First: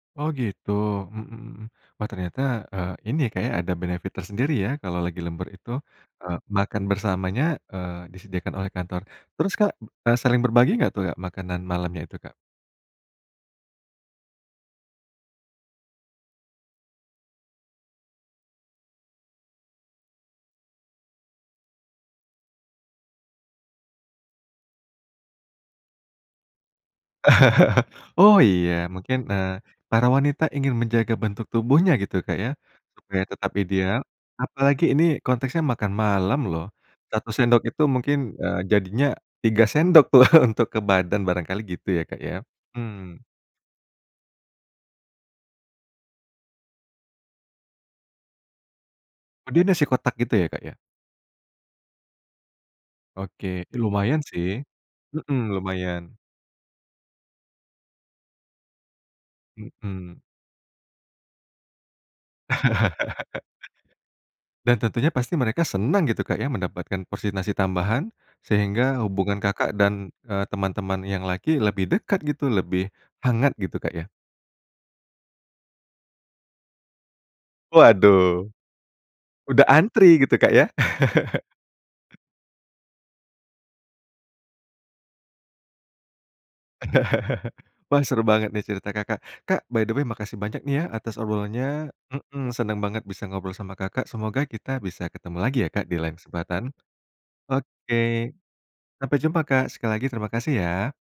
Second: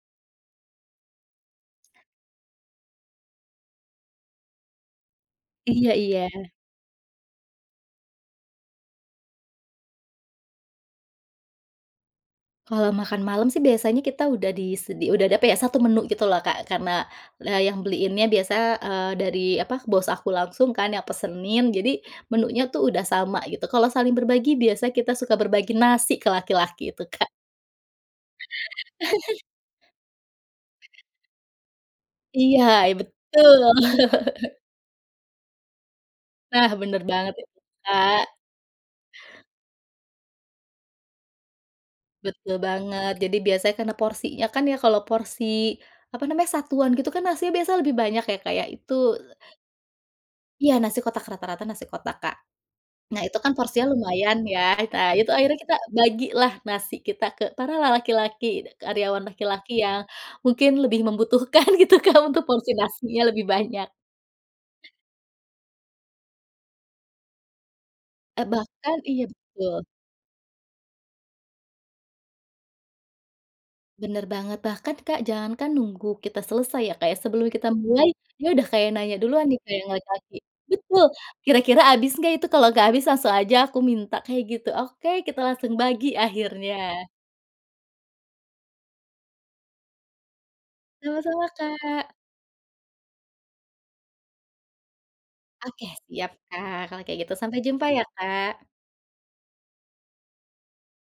Oh gitu, mmm, wah ternyata, eee, ini ya Kak ya, ada benefit tersendiri ya kalau lagi lembur itu. Iya iya. Eee, makan bersamanya, eee, disediakan oleh kantor. Terus Kak, e saling berbagi nggak tuh, a makanan malamnya itu, Kak? Kalau makan malam sih biasanya kita udah disedi udah ada apa ya, 1 menu gitu loh Kak, karena, eee, yang beliinnya biasa, eee, dari apa bos aku langsung kan yang pesenin, jadi, menunya tuh udah sama, gitu. Kalau saling berbagi, biasanya kita suka berbagi nasi ke laki-laki itu, Kak. Oh iya, mungkin, eee, para wanita ingin menjaga bentuk tubuhnya gitu Kak ya. Iya, e Supaya tetap betul. ideal apalagi ini konteksnya makan malam loh, Nah benar 1 banget itu, sendok itu mungkin, Kak. eee, jadinya 3 sendok tuh, untuk ke badan barangkali gitu ya Kak ya, Betul banget, mmm. jadi biasanya karena porsinya kan ya, kalau porsi, apa namanya, satuan gitu kan nasi biasa lebih banyak ya Kak ya, itu Oh dia nasi kotak gitu ya Kak ya? Iya nasi kotak, rata rata nasi kotak, Kak. Nah itu Oke, kan ih porsinya lumayan lumayan sih, ya, ita itu hmm, akhirnya kita lumayan. bagi lah nasi kita ke para la laki-laki, d karyawan laki-laki yang Hmm. mungkin lebih membutuhkan gitu Kak, untuk porsi nasinya lebih banyak. Dan tentunya pasti mereka senang gitu Kak ya mendapatkan porsi nasi tambahan, E bahkan sehingga iya hubungan Kakak betul. dan, eee, teman-teman yang laki lebih dekat gitu, lebih hangat gitu Kak ya. Benar banget, bahkan Kak jangankan nunggu kita selesai ya Kak ya, sebelum kita mulai, dia Waduh. udah kayak nanya duluan nih Udah Kak yang antri laki-laki gitu Kak ya. betul, "kira-kira abis nggak itu, kalau nggak habis langsung aja aku minta" kayak gitu. Oke, kita langsung bagi akhirnya. Wah seru banget nih cerita Kakak, Kak by the way makasih banyak nih ya atas Sama-sama, obrolannya Kak. heeh, seneng banget bisa ngobrol sama Kakak, semoga kita bisa ketemu lagi ya Kak Oke di lain siap kesempatan. Kak kalau kayak gitu, sampai jumpa ya, Oke, Kak. sampai jumpa Kak, sekali lagi terima kasih ya.